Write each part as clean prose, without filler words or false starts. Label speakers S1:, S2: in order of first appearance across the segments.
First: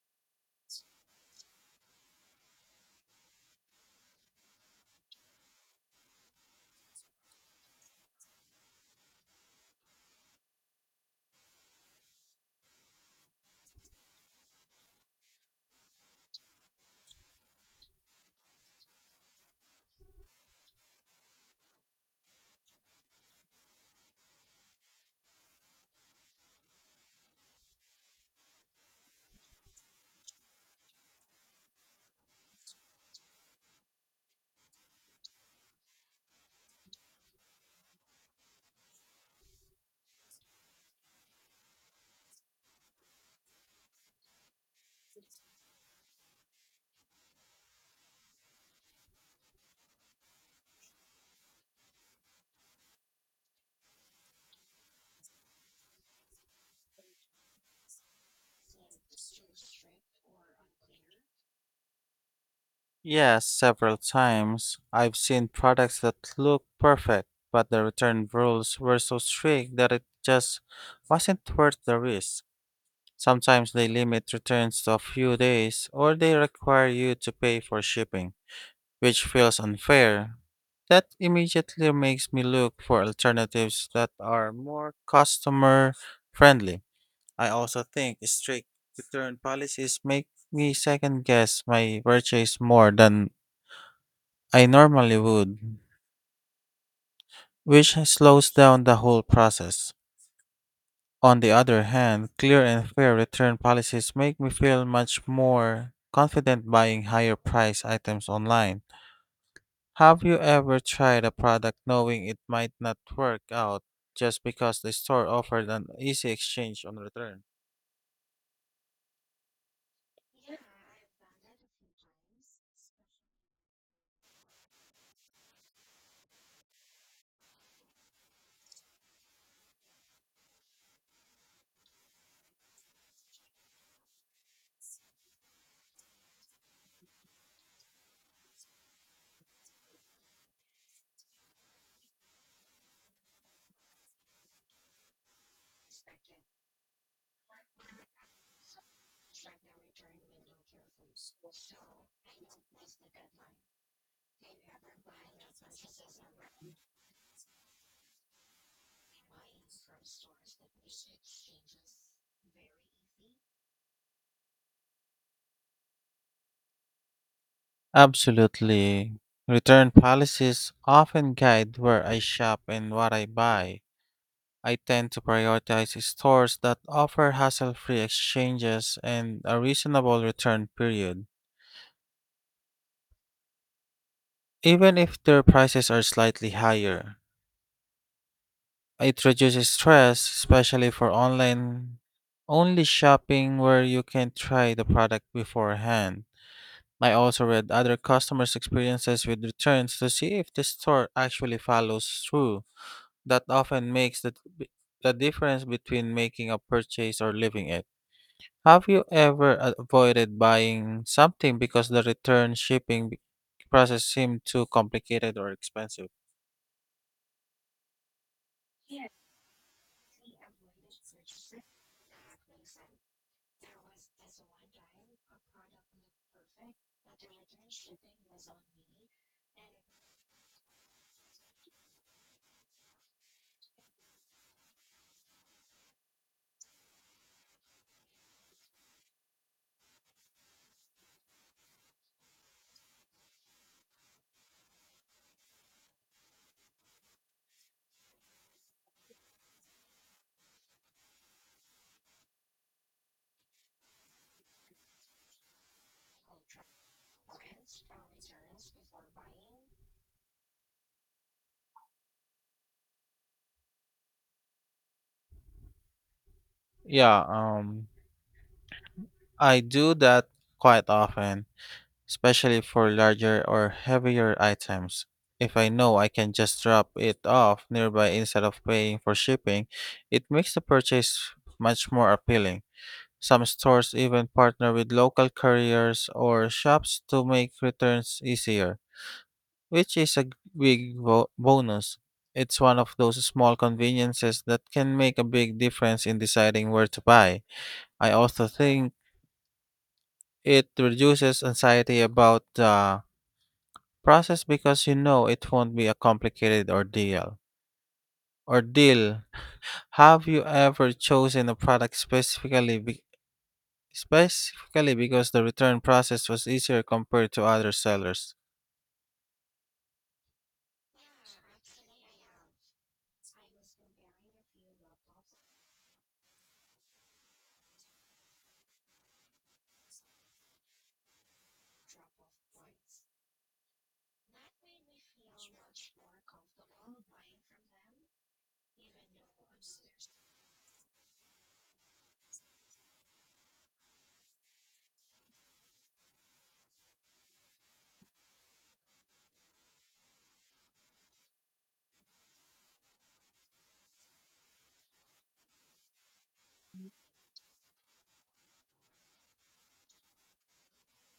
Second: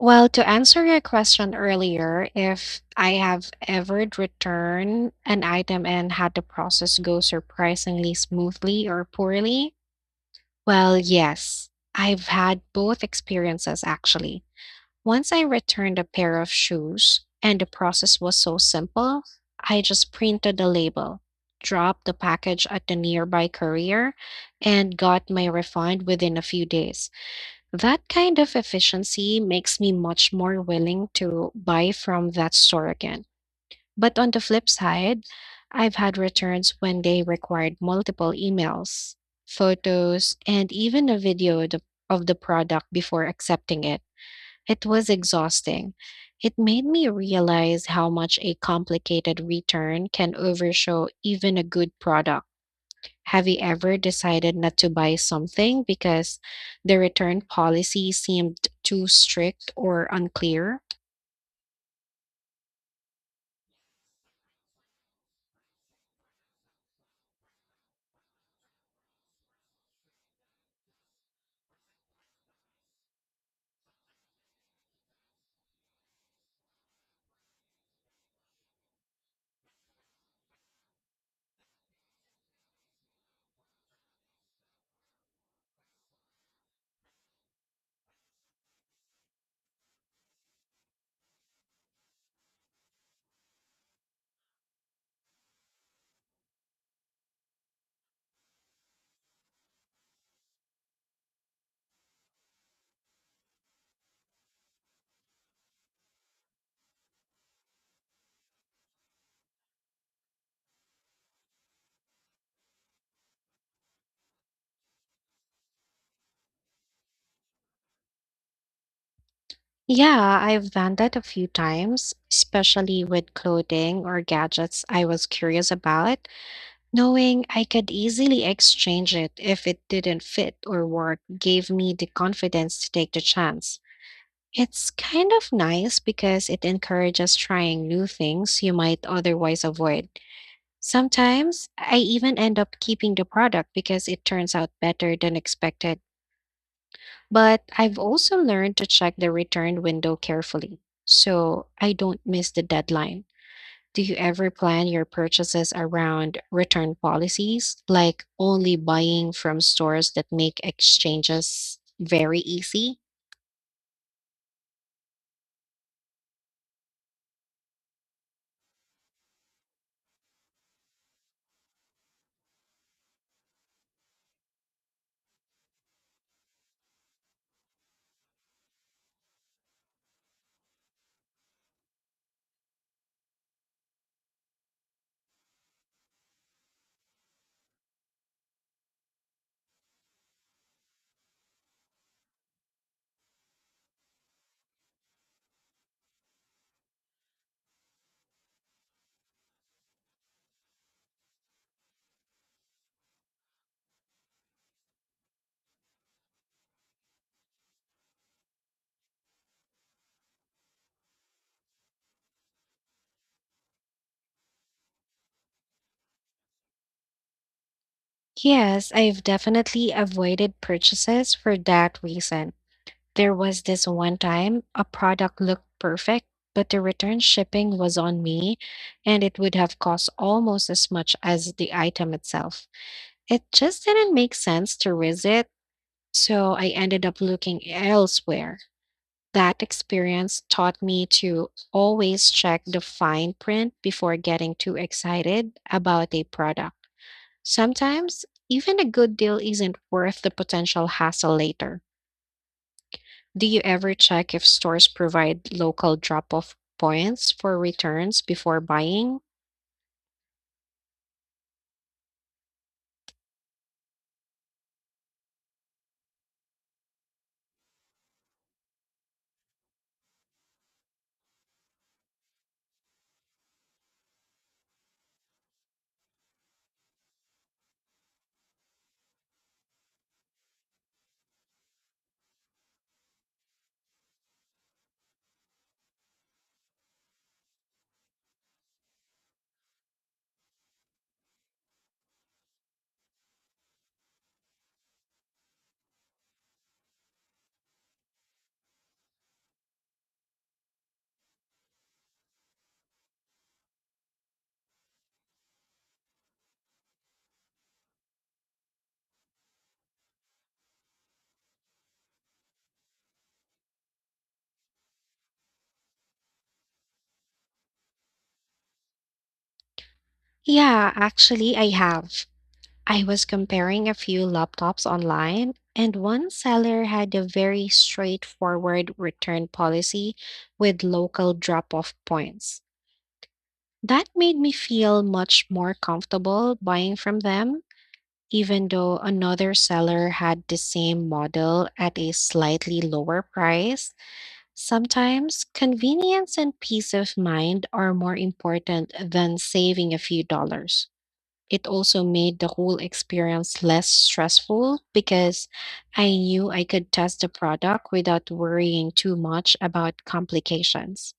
S1: Well, to answer your question earlier, if I have ever returned an item and had the process go surprisingly smoothly or poorly, well, yes, I've had both experiences actually. Once I returned a pair of shoes and the process was so simple, I just printed the label, dropped the package at the nearby courier, and got my refund within a few days. That kind of efficiency makes me much more willing to buy from that store again. But on the flip side, I've had returns when they required multiple emails, photos, and even a video of the product before accepting it. It was exhausting. It made me realize how much a complicated return can overshow even a good product. Have you ever decided not to buy something because the return policy seemed too strict or unclear?
S2: Yes, several times. I've seen products that look perfect, but the return rules were so strict that it just wasn't worth the risk. Sometimes they limit returns to a few days, or they require you to pay for shipping, which feels unfair. That immediately makes me look for alternatives that are more customer friendly. I also think strict return policies make me second guess my purchase more than I normally would, which slows down the whole process. On the other hand, clear and fair return policies make me feel much more confident buying higher price items online. Have you ever tried a product knowing it might not work out just because the store offered an easy exchange on return?
S1: Yeah, I've done that a few times, especially with clothing or gadgets I was curious about. Knowing I could easily exchange it if it didn't fit or work gave me the confidence to take the chance. It's kind of nice because it encourages trying new things you might otherwise avoid. Sometimes I even end up keeping the product because it turns out better than expected. But I've also learned to check the return window carefully so I don't miss the deadline. Do you ever plan your purchases around return policies, like only buying from stores that make exchanges very easy?
S2: Absolutely. Return policies often guide where I shop and what I buy. I tend to prioritize stores that offer hassle free exchanges and a reasonable return period, even if their prices are slightly higher. It reduces stress, especially for online only shopping where you can try the product beforehand. I also read other customers' experiences with returns to see if the store actually follows through. That often makes the difference between making a purchase or leaving it. Have you ever avoided buying something because the return shipping process seemed too complicated or expensive?
S1: Yes, I've definitely avoided purchases for that reason. There was this one time a product looked perfect, but the return shipping was on me and it would have cost almost as much as the item itself. It just didn't make sense to risk it, so I ended up looking elsewhere. That experience taught me to always check the fine print before getting too excited about a product. Sometimes, even a good deal isn't worth the potential hassle later. Do you ever check if stores provide local drop off points for returns before buying?
S2: Yeah, I do that quite often, especially for larger or heavier items. If I know I can just drop it off nearby instead of paying for shipping, it makes the purchase much more appealing. Some stores even partner with local couriers or shops to make returns easier, which big bonus. It's one of those small conveniences that can make a big difference in deciding where to buy. I also think it reduces anxiety about the process because you know it won't be a complicated ordeal. Ordeal. Have you ever chosen a product specifically because the return process was easier compared to other sellers?
S1: Yeah, actually, I have. I was comparing a few laptops online, and one seller had a very straightforward return policy with local drop off points. That made me feel much more comfortable buying from them, even though another seller had the same model at a slightly lower price. Sometimes convenience and peace of mind are more important than saving a few dollars. It also made the whole experience less stressful because I knew I could test the product without worrying too much about complications.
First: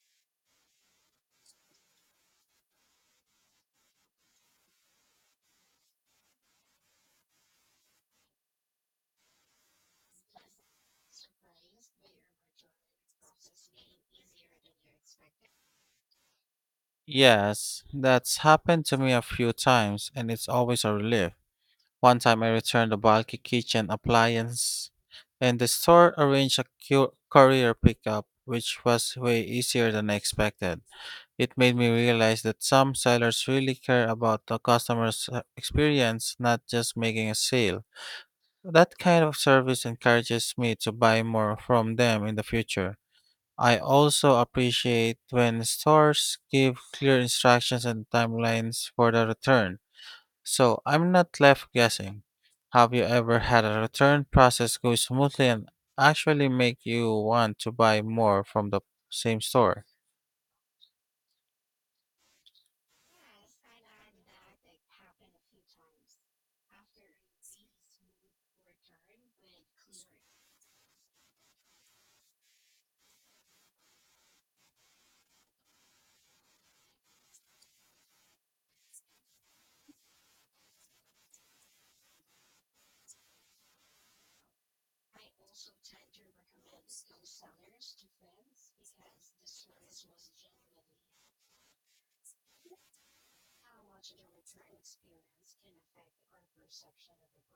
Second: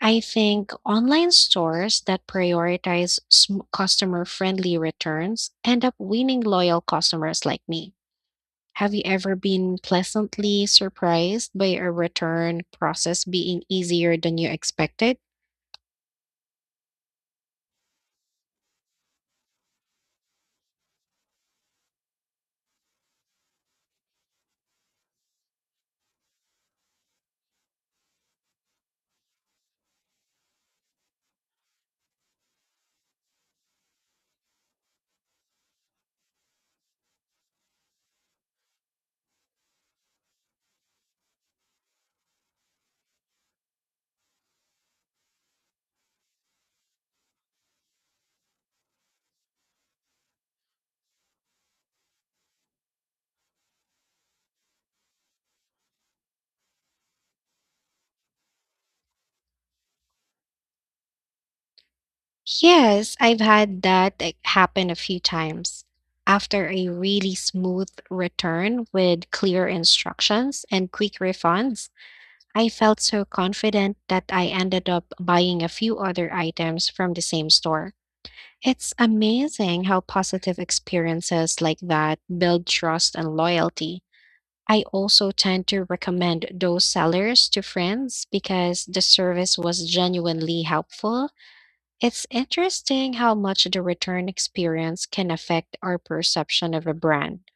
S1: I think online stores that prioritize customer friendly returns end up winning loyal customers like me. Have you ever been pleasantly surprised by a return process being easier than you expected?
S2: Yes, that's happened to me a few times and it's always a relief. One time I returned a bulky kitchen appliance, and the store arranged a courier pickup, which was way easier than I expected. It made me realize that some sellers really care about the customer's experience, not just making a sale. That kind of service encourages me to buy more from them in the future. I also appreciate when stores give clear instructions and timelines for the return. So I'm not left guessing. Have you ever had a return process go smoothly and actually make you want to buy more from the same store?
S1: Yes, I've had that, like, happen a few times. After a really smooth return with clear instructions and quick refunds, I felt so confident that I ended up buying a few other items from the same store. It's amazing how positive experiences like that build trust and loyalty. I also tend to recommend those sellers to friends because the service was genuinely helpful. It's interesting how much the return experience can affect our perception of a brand,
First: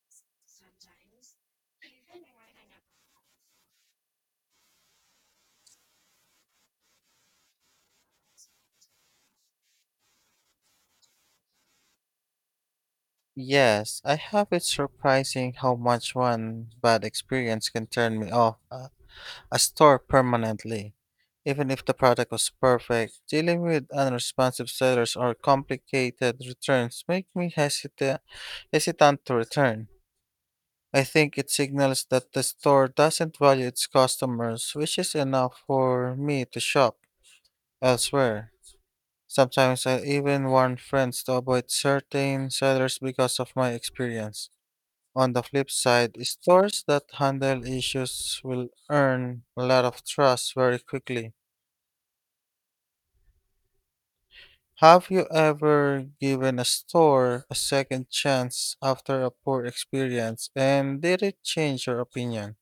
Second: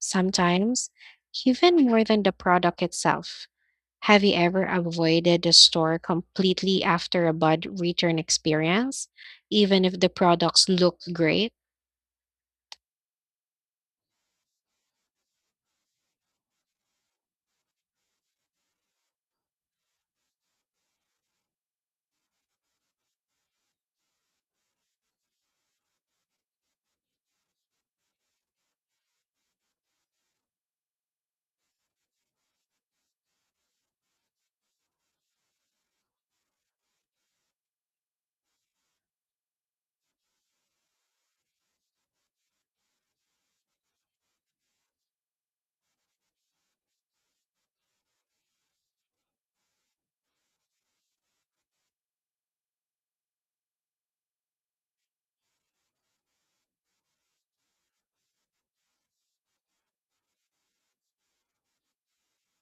S1: sometimes even more than the product itself. Have you ever avoided a store completely after a bad return experience, even if the products looked great?
S2: Yes, I have. It's surprising how much one bad experience can turn me off a store permanently. Even if the product was perfect, dealing with unresponsive sellers or complicated returns make me hesitant to return. I think it signals that the store doesn't value its customers, which is enough for me to shop elsewhere. Sometimes I even warn friends to avoid certain sellers because of my experience. On the flip side, stores that handle issues will earn a lot of trust very quickly. Have you ever given a store a second chance after a poor experience, and did it change your opinion?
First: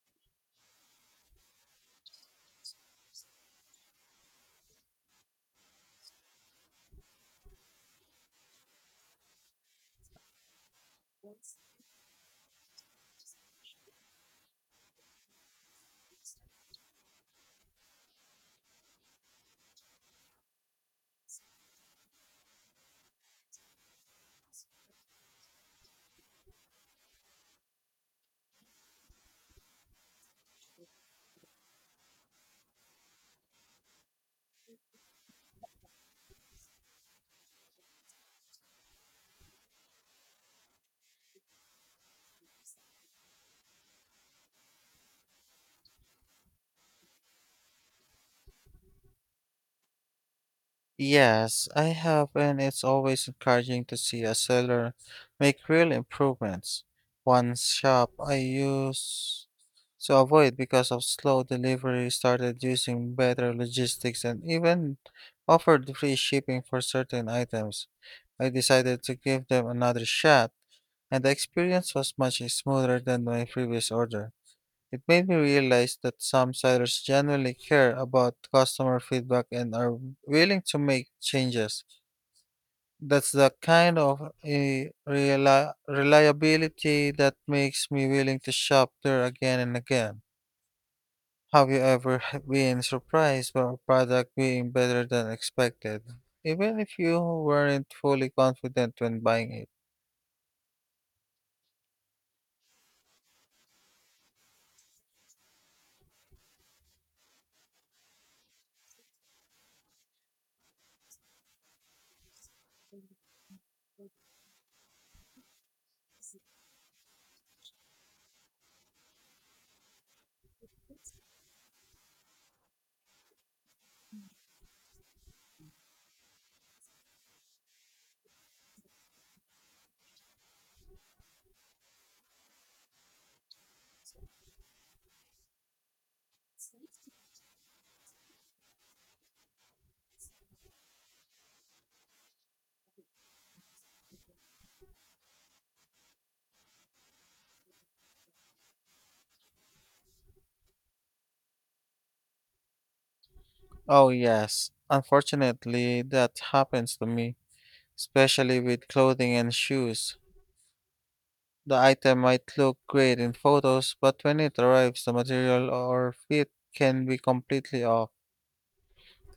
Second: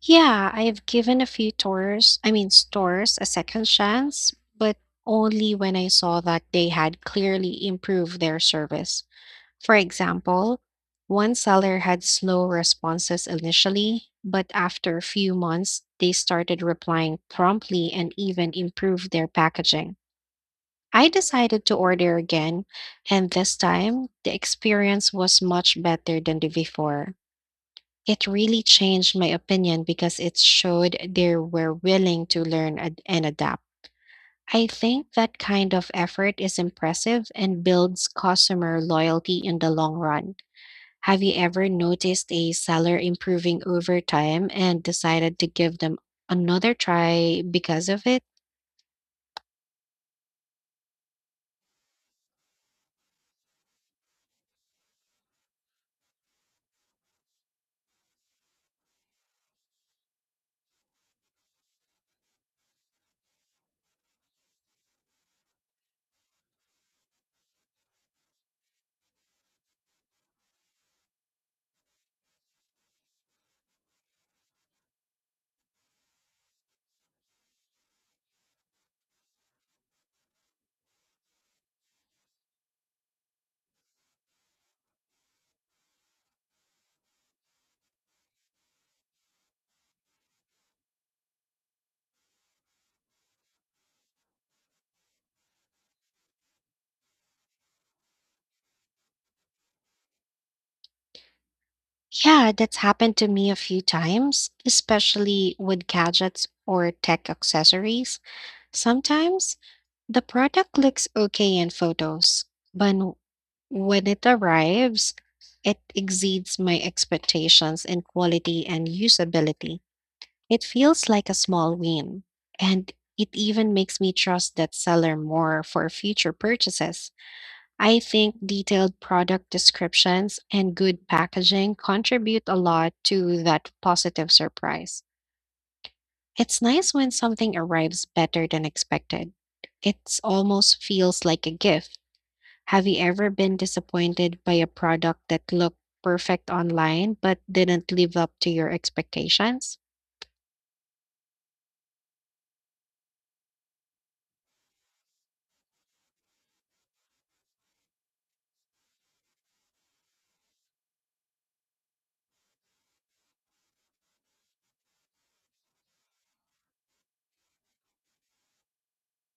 S1: Yeah, I have given a few tours, I mean stores, a second chance, but only when I saw that they had clearly improved their service. For example, one seller had slow responses initially, but after a few months, they started replying promptly and even improved their packaging. I decided to order again, and this time the experience was much better than the before. It really changed my opinion because it showed they were willing to learn and adapt. I think that kind of effort is impressive and builds customer loyalty in the long run. Have you ever noticed a seller improving over time and decided to give them another try because of it?
S2: Yes, I have, and it's always encouraging to see a seller make real improvements. One shop I used to avoid because of slow delivery started using better logistics and even offered free shipping for certain items. I decided to give them another shot, and the experience was much smoother than my previous order. It made me realize that some sellers genuinely care about customer feedback and are willing to make changes. That's the kind of reliability that makes me willing to shop there again and again. Have you ever been surprised by a product being better than expected, even if you weren't fully confident when buying it?
S1: Yeah, that's happened to me a few times, especially with gadgets or tech accessories. Sometimes the product looks okay in photos, but when it arrives, it exceeds my expectations in quality and usability. It feels like a small win, and it even makes me trust that seller more for future purchases. I think detailed product descriptions and good packaging contribute a lot to that positive surprise. It's nice when something arrives better than expected. It almost feels like a gift. Have you ever been disappointed by a product that looked perfect online but didn't live up to your expectations?
S2: Oh, yes. Unfortunately, that happens to me, especially with clothing and shoes. The item might look great in photos, but when it arrives, the material or fit can be completely off.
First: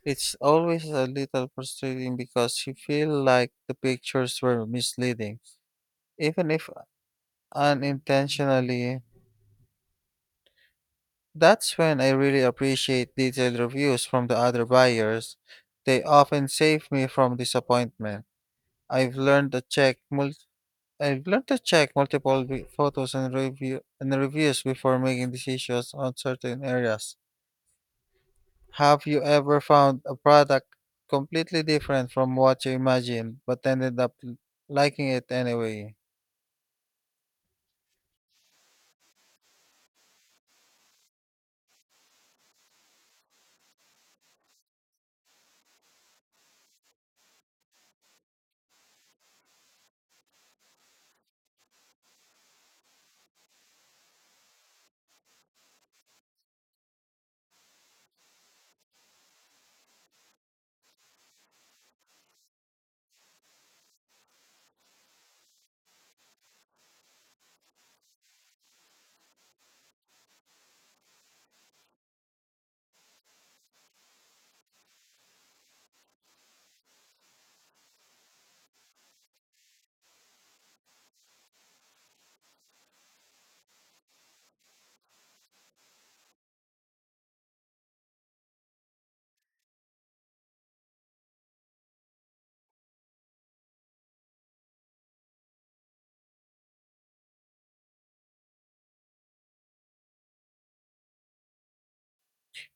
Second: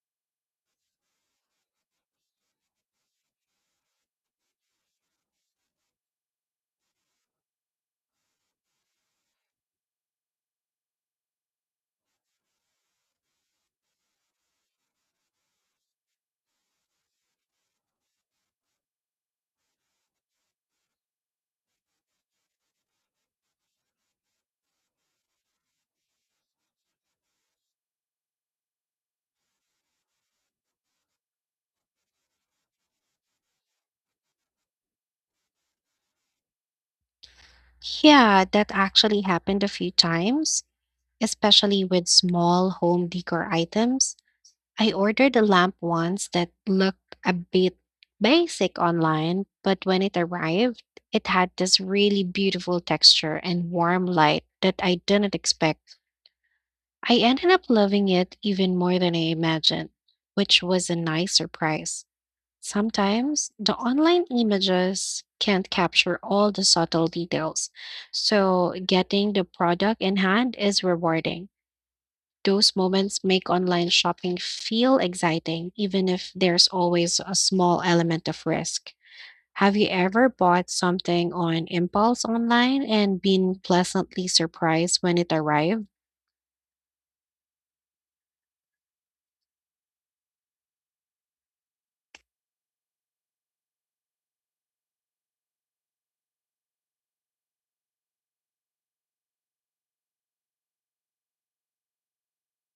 S2: It's always a little frustrating because you feel like the pictures were misleading, even if unintentionally. That's when I really appreciate detailed reviews from the other buyers. They often save me from disappointment. I've learned to check multiple I've learned to check multiple photos and reviews before making decisions on certain areas. Have you ever found a product completely different from what you imagined but ended up liking it anyway?
S1: Yeah, that actually happened a few times, especially with small home decor items. I ordered a lamp once that looked a bit basic online, but when it arrived, it had this really beautiful texture and warm light that I didn't expect. I ended up loving it even more than I imagined, which was a nice surprise. Sometimes the online images can't capture all the subtle details, so getting the product in hand is rewarding. Those moments make online shopping feel exciting, even if there's always a small element of risk. Have you ever bought something on impulse online and been pleasantly surprised when it arrived?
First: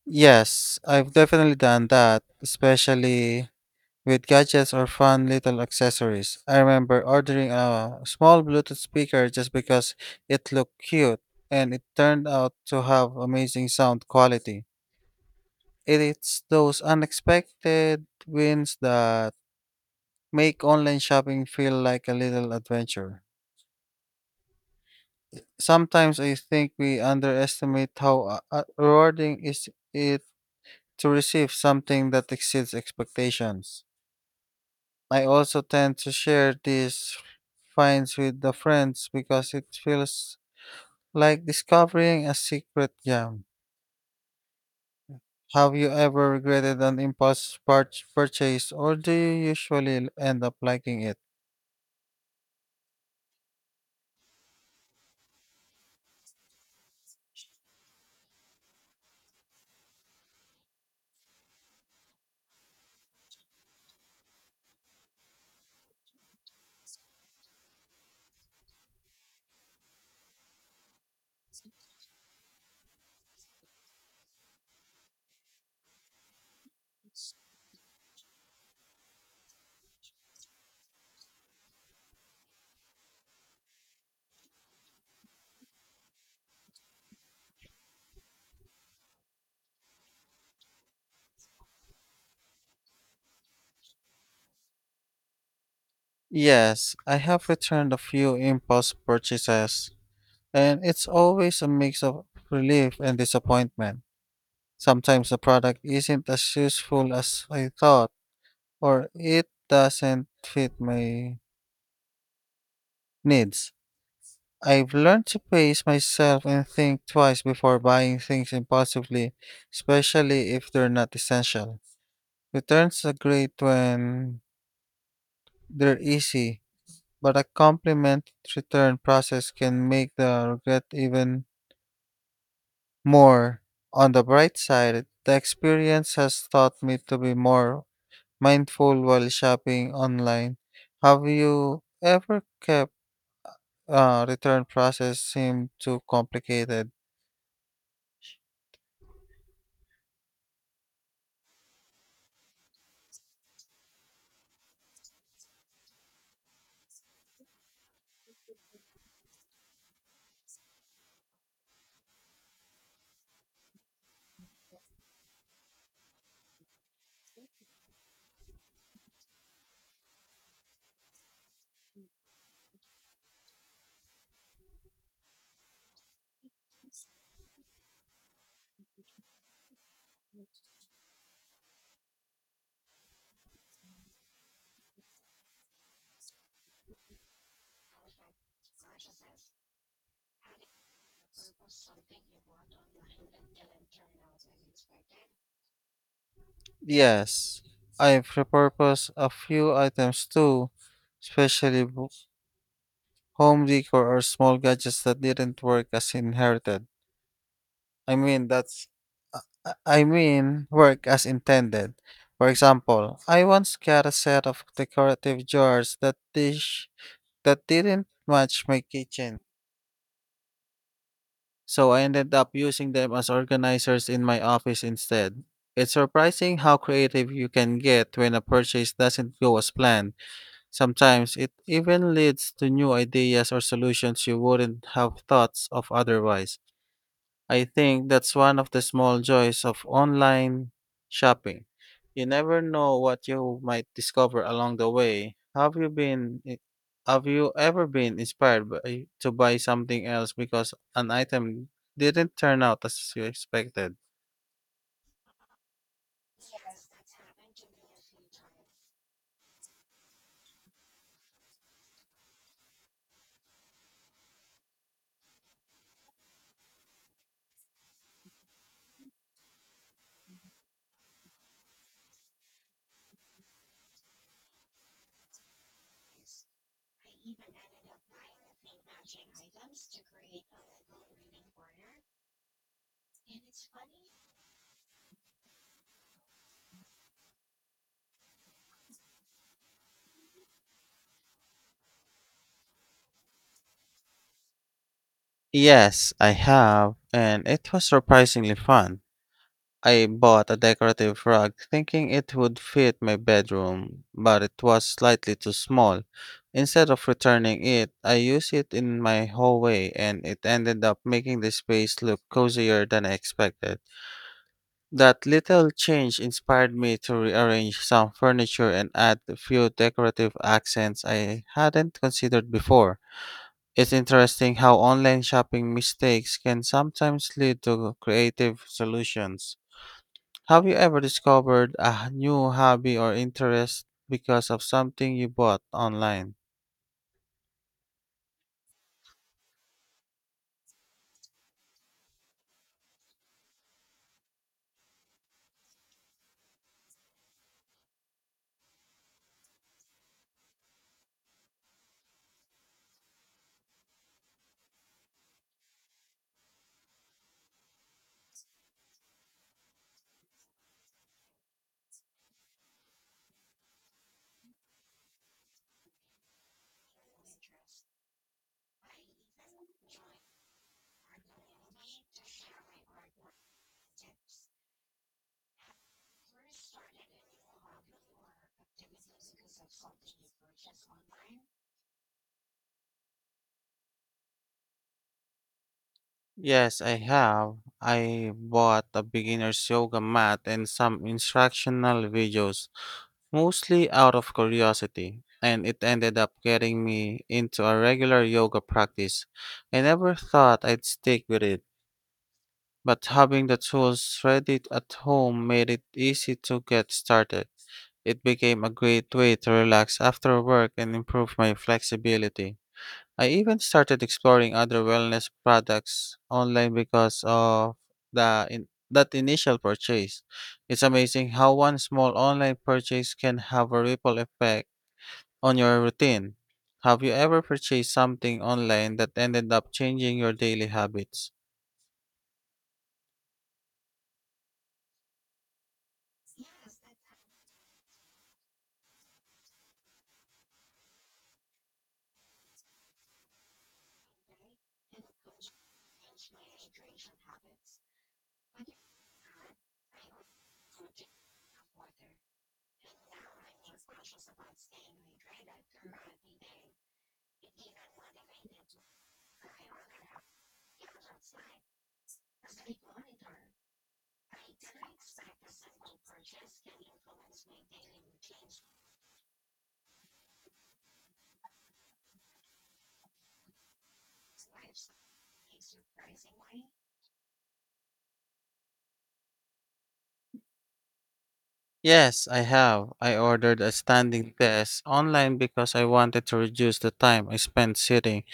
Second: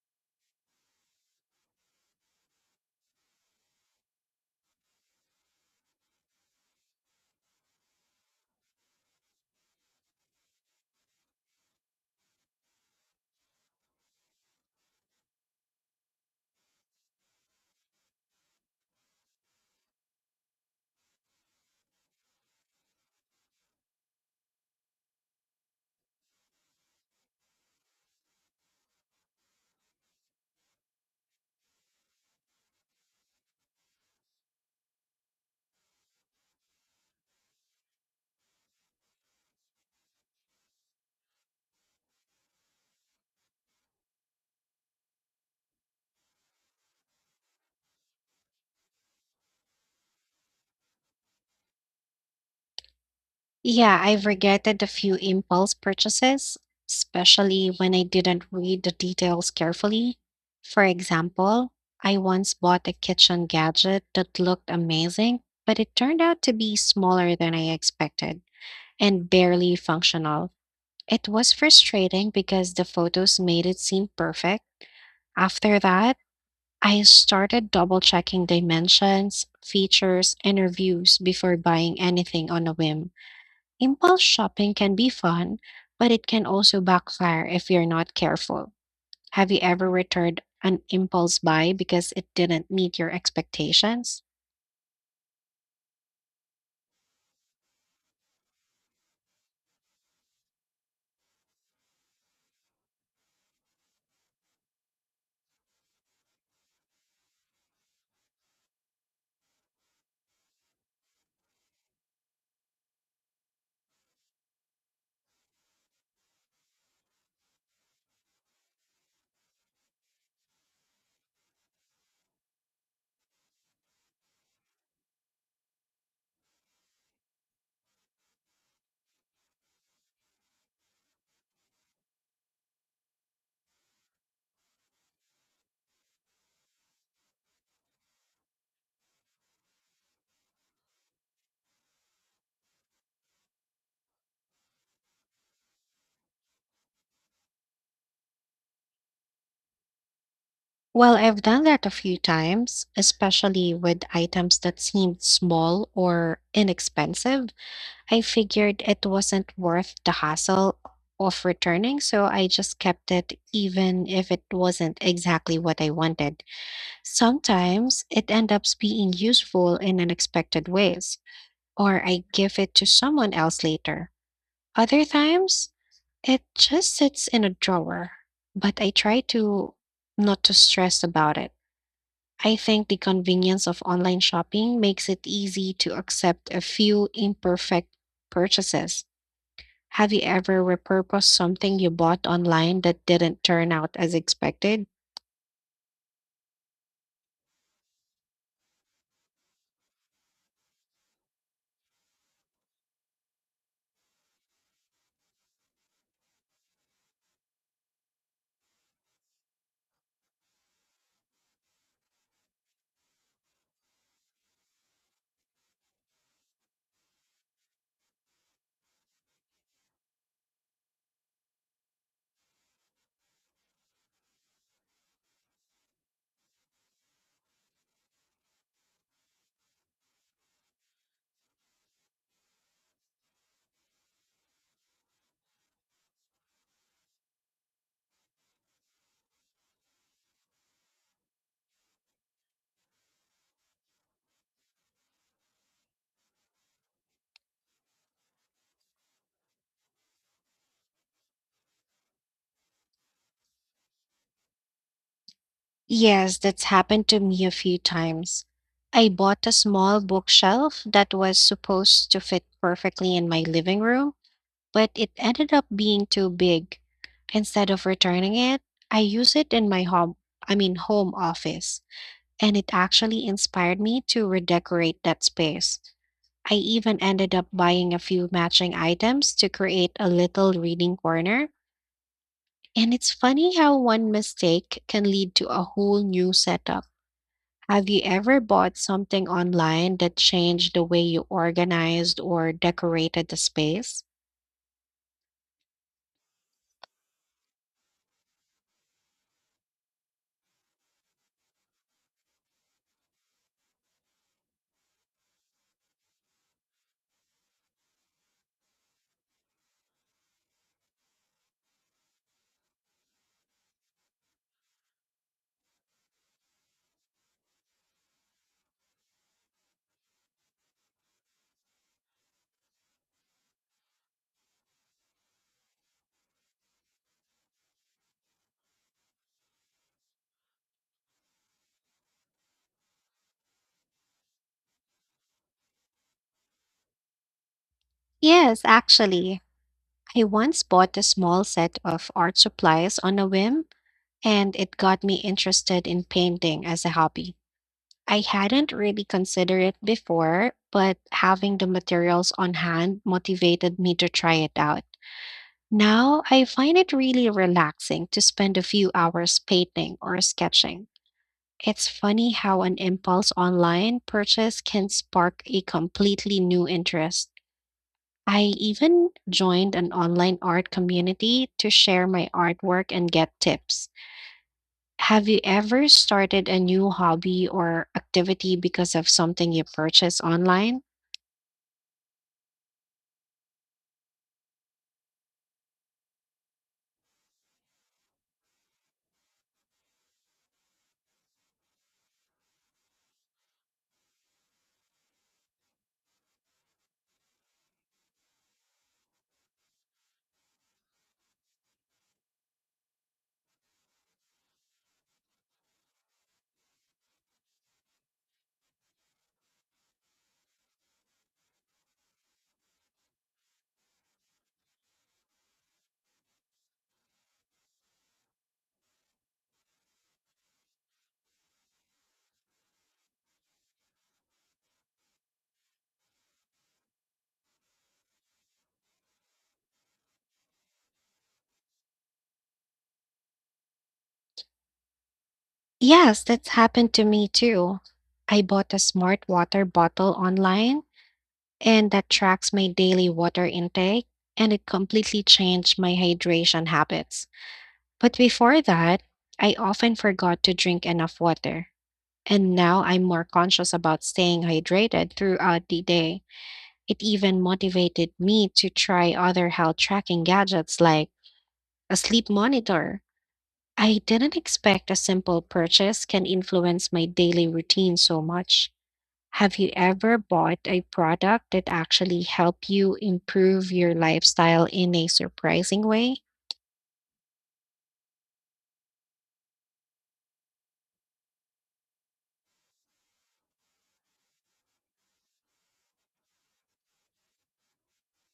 S2: Yes, I've definitely done that, especially with gadgets or fun little accessories. I remember ordering a small Bluetooth speaker just because it looked cute and it turned out to have amazing sound quality. It is those unexpected wins that make online shopping feel like a little adventure. Sometimes I think we underestimate how rewarding is it to receive something that exceeds expectations. I also tend to share these finds with the friends because it feels like discovering a secret gem. Have you ever regretted an impulse purchase or do you usually end up liking it?
S1: Yeah, I've regretted a few impulse purchases, especially when I didn't read the details carefully. For example, I once bought a kitchen gadget that looked amazing, but it turned out to be smaller than I expected and barely functional. It was frustrating because the photos made it seem perfect. After that, I started double checking dimensions, features, and reviews before buying anything on a whim. Impulse shopping can be fun, but it can also backfire if you're not careful. Have you ever returned an impulse buy because it didn't meet your expectations?
S2: Yes, I have returned a few impulse purchases, and it's always a mix of relief and disappointment. Sometimes the product isn't as useful as I thought, or it doesn't fit my needs. I've learned to pace myself and think twice before buying things impulsively, especially if they're not essential. Returns are great when they're easy, but a compliment return process can make the regret even more. On the bright side, the experience has taught me to be more mindful while shopping online. Have you ever kept return process seem too complicated?
S1: Well, I've done that a few times, especially with items that seemed small or inexpensive. I figured it wasn't worth the hassle of returning, so I just kept it even if it wasn't exactly what I wanted. Sometimes it ends up being useful in unexpected ways, or I give it to someone else later. Other times, it just sits in a drawer, but I try to not to stress about it. I think the convenience of online shopping makes it easy to accept a few imperfect purchases. Have you ever repurposed something you bought online that didn't turn out as expected?
S2: Yes, I've repurposed a few items too, especially home decor or small gadgets that didn't work as inherited. I mean, that's I mean, work as intended. For example, I once got a set of decorative jars that didn't match my kitchen, so I ended up using them as organizers in my office instead. It's surprising how creative you can get when a purchase doesn't go as planned. Sometimes it even leads to new ideas or solutions you wouldn't have thought of otherwise. I think that's one of the small joys of online shopping. You never know what you might discover along the way. Have you ever been inspired to buy something else because an item didn't turn out as you expected?
S1: Yes, that's happened to me a few times. I bought a small bookshelf that was supposed to fit perfectly in my living room, but it ended up being too big. Instead of returning it, I use it in my home, I mean home office, and it actually inspired me to redecorate that space. I even ended up buying a few matching items to create a little reading corner, and it's funny how one mistake can lead to a whole new setup. Have you ever bought something online that changed the way you organized or decorated the space?
S2: Yes, I have, and it was surprisingly fun. I bought a decorative rug thinking it would fit my bedroom, but it was slightly too small. Instead of returning it, I used it in my hallway and it ended up making the space look cozier than I expected. That little change inspired me to rearrange some furniture and add a few decorative accents I hadn't considered before. It's interesting how online shopping mistakes can sometimes lead to creative solutions. Have you ever discovered a new hobby or interest because of something you bought online?
S1: Yes, actually. I once bought a small set of art supplies on a whim, and it got me interested in painting as a hobby. I hadn't really considered it before, but having the materials on hand motivated me to try it out. Now I find it really relaxing to spend a few hours painting or sketching. It's funny how an impulse online purchase can spark a completely new interest. I even joined an online art community to share my artwork and get tips. Have you ever started a new hobby or activity because of something you purchased online?
S2: Yes, I have. I bought a beginner's yoga mat and some instructional videos, mostly out of curiosity, and it ended up getting me into a regular yoga practice. I never thought I'd stick with it, but having the tools ready at home made it easy to get started. It became a great way to relax after work and improve my flexibility. I even started exploring other wellness products online because of that initial purchase. It's amazing how one small online purchase can have a ripple effect on your routine. Have you ever purchased something online that ended up changing your daily habits?
S1: Yes, that's happened to me too. I bought a smart water bottle online and that tracks my daily water intake, and it completely changed my hydration habits. But before that, I often forgot to drink enough water. And now I'm more conscious about staying hydrated throughout the day. It even motivated me to try other health tracking gadgets like a sleep monitor. I didn't expect a simple purchase can influence my daily routine so much. Have you ever bought a product that actually helped you improve your lifestyle in a surprising way?
S2: Yes, I have. I ordered a standing desk online because I wanted to reduce the time I spent sitting,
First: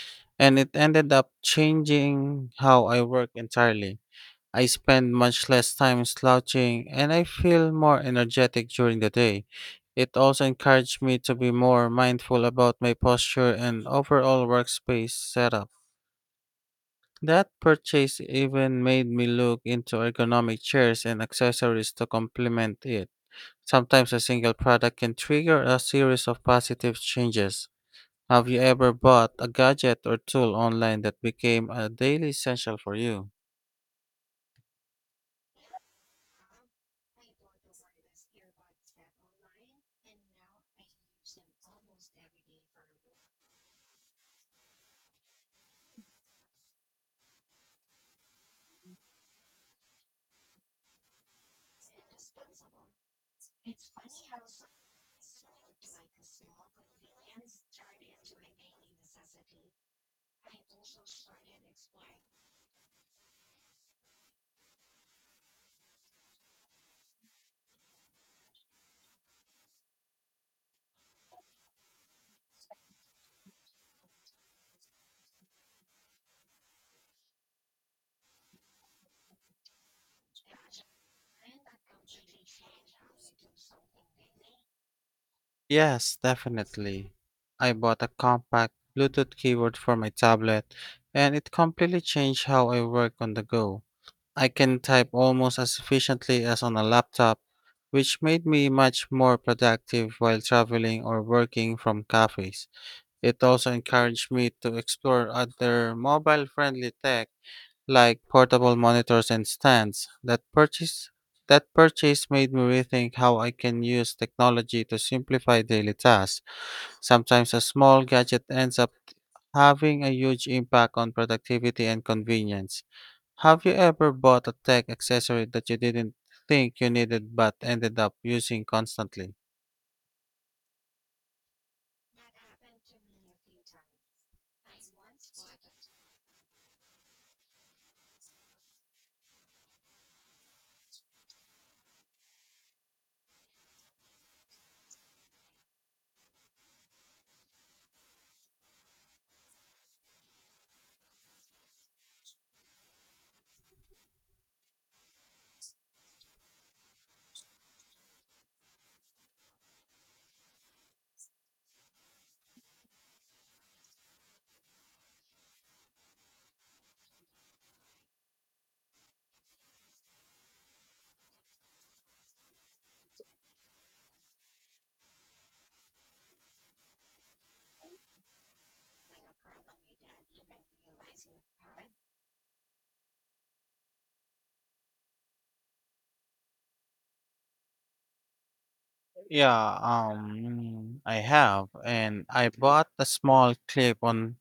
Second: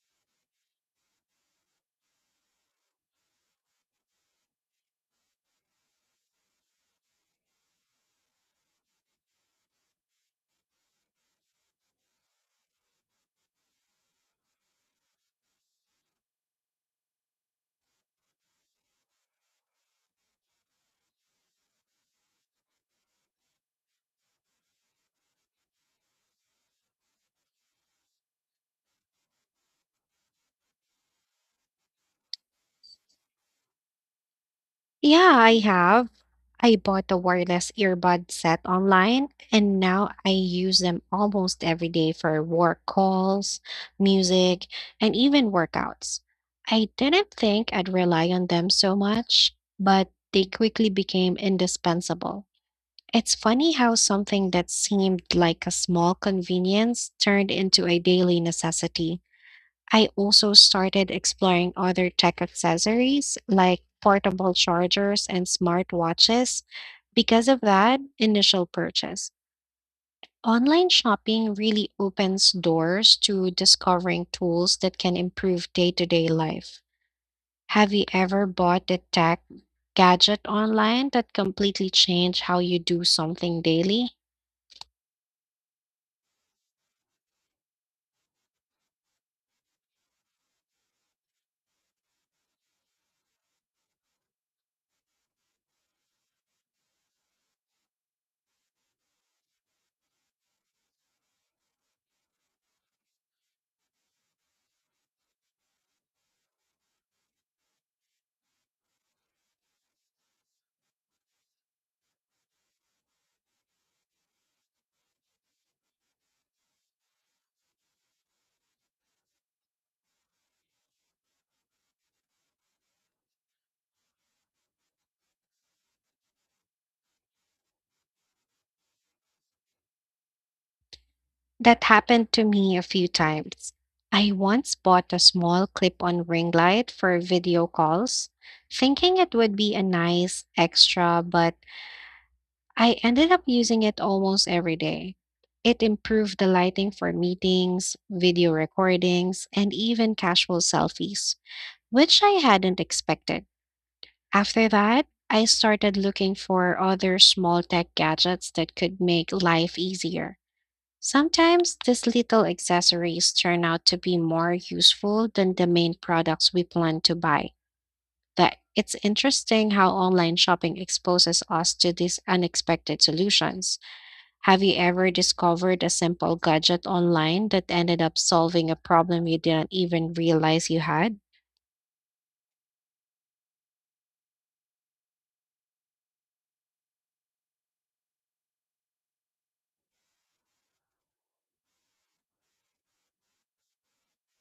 S2: and it ended up changing how I work entirely. I spend much less time slouching, and I feel more energetic during the day. It also encouraged me to be more mindful about my posture and overall workspace setup. That purchase even made me look into ergonomic chairs and accessories to complement it. Sometimes a single product can trigger a series of positive changes. Have you ever bought a gadget or tool online that became a daily essential for you?
S1: Yeah, I have. I bought a wireless earbud set online, and now I use them almost every day for work calls, music, and even workouts. I didn't think I'd rely on them so much, but they quickly became indispensable. It's funny how something that seemed like a small convenience turned into a daily necessity. I also started exploring other tech accessories like portable chargers and smartwatches because of that initial purchase. Online shopping really opens doors to discovering tools that can improve day to day life. Have you ever bought a tech gadget online that completely changed how you do something daily?
S2: Yes, definitely. I bought a compact Bluetooth keyboard for my tablet, and it completely changed how I work on the go. I can type almost as efficiently as on a laptop, which made me much more productive while traveling or working from cafes. It also encouraged me to explore other mobile friendly tech like portable monitors and stands. That purchase made me rethink how I can use technology to simplify daily tasks. Sometimes a small gadget ends up having a huge impact on productivity and convenience. Have you ever bought a tech accessory that you didn't think you needed but ended up using constantly?
S1: That happened to me a few times. I once bought a small clip on ring light for video calls, thinking it would be a nice extra, but I ended up using it almost every day. It improved the lighting for meetings, video recordings, and even casual selfies, which I hadn't expected. After that, I started looking for other small tech gadgets that could make life easier. Sometimes these little accessories turn out to be more useful than the main products we plan to buy. That it's interesting how online shopping exposes us to these unexpected solutions. Have you ever discovered a simple gadget online that ended up solving a problem you didn't even realize you had?
S2: Yeah, I have, and I bought a small clip-on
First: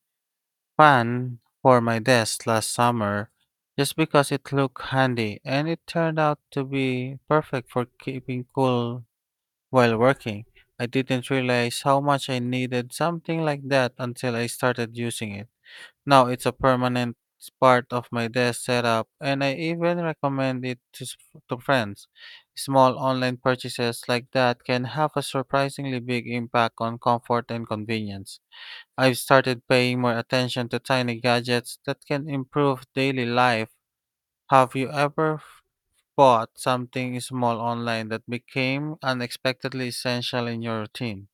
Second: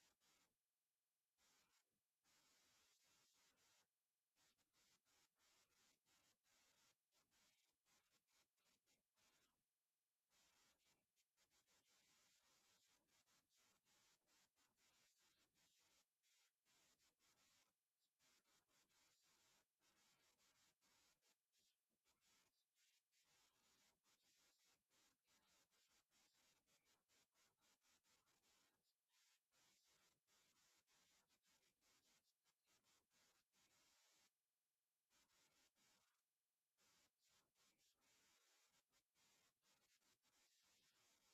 S2: fan for my desk last summer just because it looked handy, and it turned out to be perfect for keeping cool while working. I didn't realize how much I needed something like that until I started using it. Now it's a permanent part of my desk setup, and I even recommend it to friends. Small online purchases like that can have a surprisingly big impact on comfort and convenience. I've started paying more attention to tiny gadgets that can improve daily life. Have you ever bought something small online that became unexpectedly essential in your routine?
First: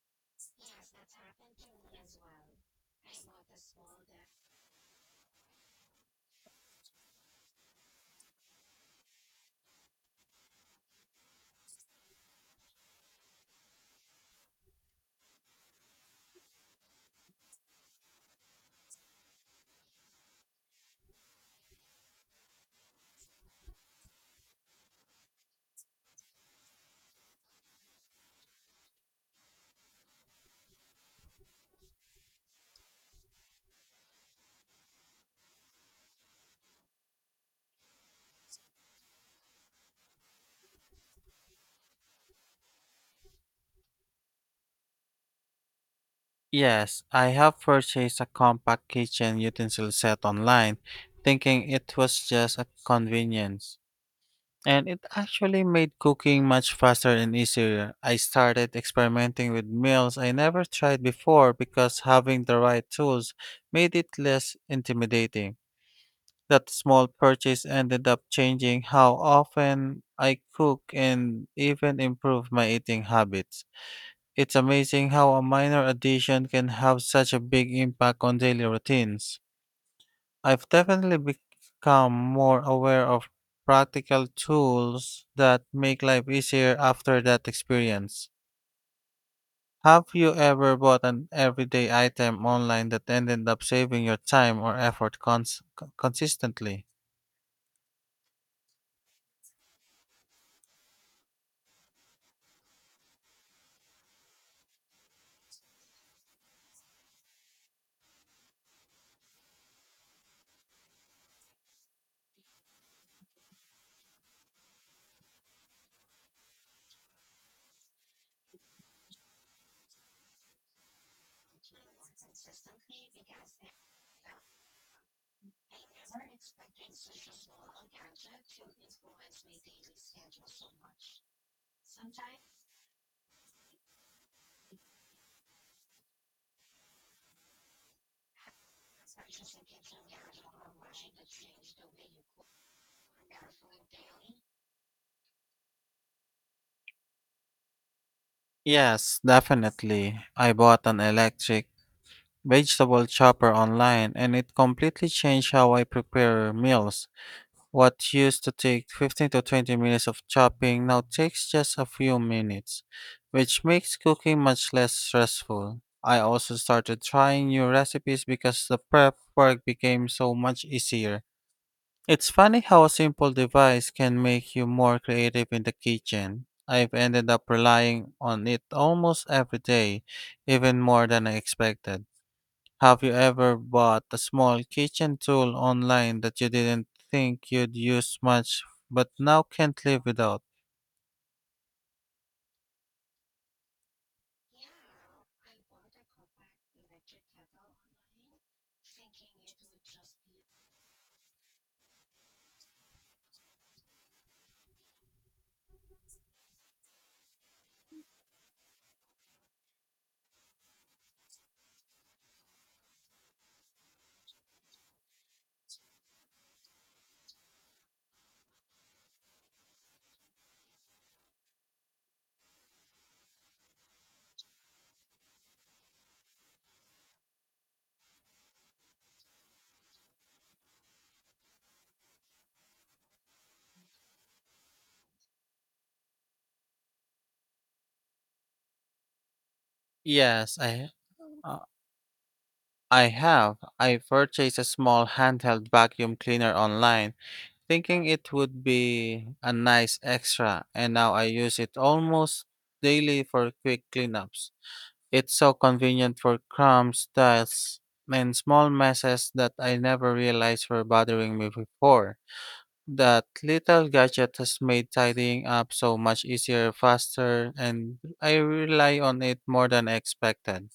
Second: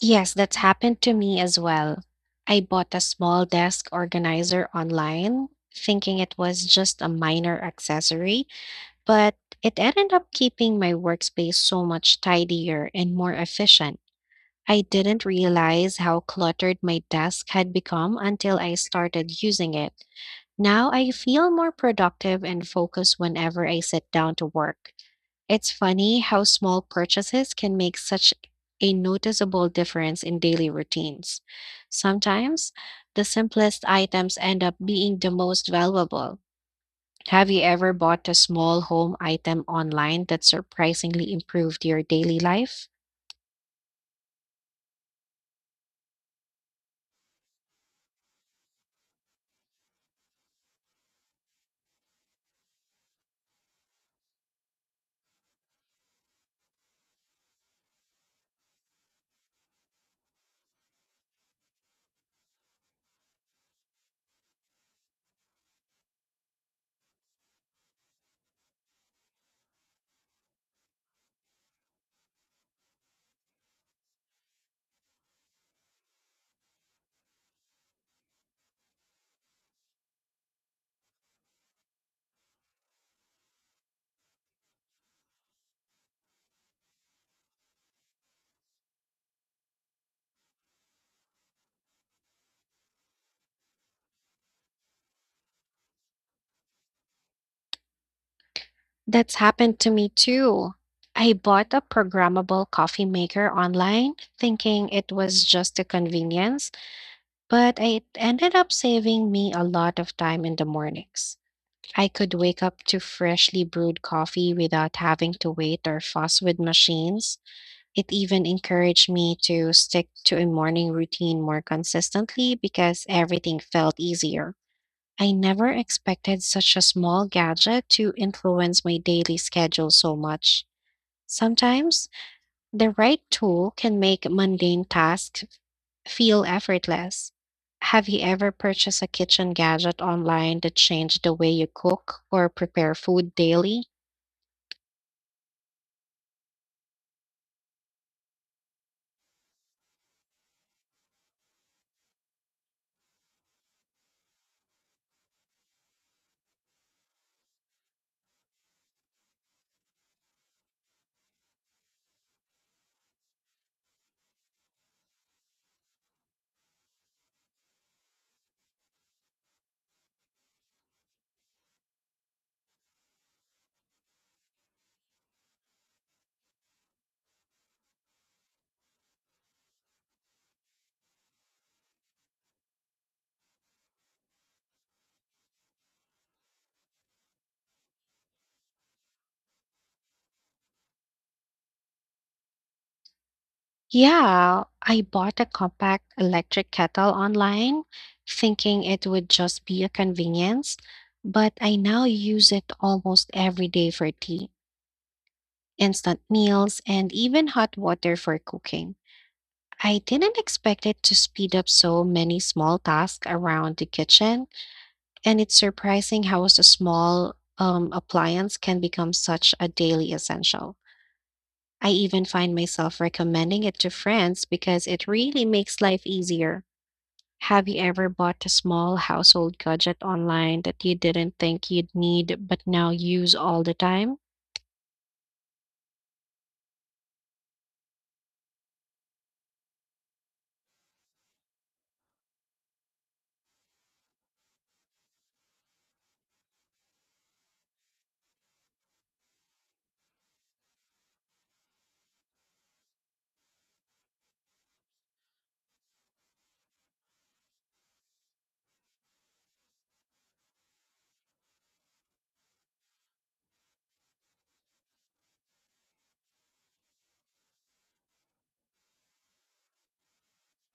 S1: Yes, that's happened to me as well. I bought a small desk organizer online, thinking it was just a minor accessory, but it ended up keeping my workspace so much tidier and more efficient. I didn't realize how cluttered my desk had become until I started using it. Now I feel more productive and focused whenever I sit down to work. It's funny how small purchases can make such a noticeable difference in daily routines. Sometimes the simplest items end up being the most valuable. Have you ever bought a small home item online that surprisingly improved your daily life?
S2: Yes, I have purchased a compact kitchen utensil set online, thinking it was just a convenience. And it actually made cooking much faster and easier. I started experimenting with meals I never tried before because having the right tools made it less intimidating. That small purchase ended up changing how often I cook and even improved my eating habits. It's amazing how a minor addition can have such a big impact on daily routines. I've definitely become more aware of practical tools that make life easier after that experience. Have you ever bought an everyday item online that ended up saving your time or effort consistently?
S1: That's happened to me too. I bought a programmable coffee maker online thinking it was just a convenience, but it ended up saving me a lot of time in the mornings. I could wake up to freshly brewed coffee without having to wait or fuss with machines. It even encouraged me to stick to a morning routine more consistently because everything felt easier. I never expected such a small gadget to influence my daily schedule so much. Sometimes the right tool can make mundane tasks feel effortless. Have you ever purchased a kitchen gadget online that changed the way you cook or prepare food daily?
S2: Yes, definitely. I bought an electric vegetable chopper online and it completely changed how I prepare meals. What used to take 15 to 20 minutes of chopping now takes just a few minutes, which makes cooking much less stressful. I also started trying new recipes because the prep work became so much easier. It's funny how a simple device can make you more creative in the kitchen. I've ended up relying on it almost every day, even more than I expected. Have you ever bought a small kitchen tool online that you didn't think you'd use much but now can't live without?
S1: Yeah, I bought a compact electric kettle online, thinking it would just be a convenience, but I now use it almost every day for tea, instant meals, and even hot water for cooking. I didn't expect it to speed up so many small tasks around the kitchen, and it's surprising how a small appliance can become such a daily essential. I even find myself recommending it to friends because it really makes life easier. Have you ever bought a small household gadget online that you didn't think you'd need but now use all the time?
S2: Yes, uh, I have. I purchased a small handheld vacuum cleaner online, thinking it would be a nice extra, and now I use it almost daily for quick cleanups. It's so convenient for crumbs, dust, and small messes that I never realized were bothering me before. That little gadget has made tidying up so much easier, faster, and I rely on it more than I expected.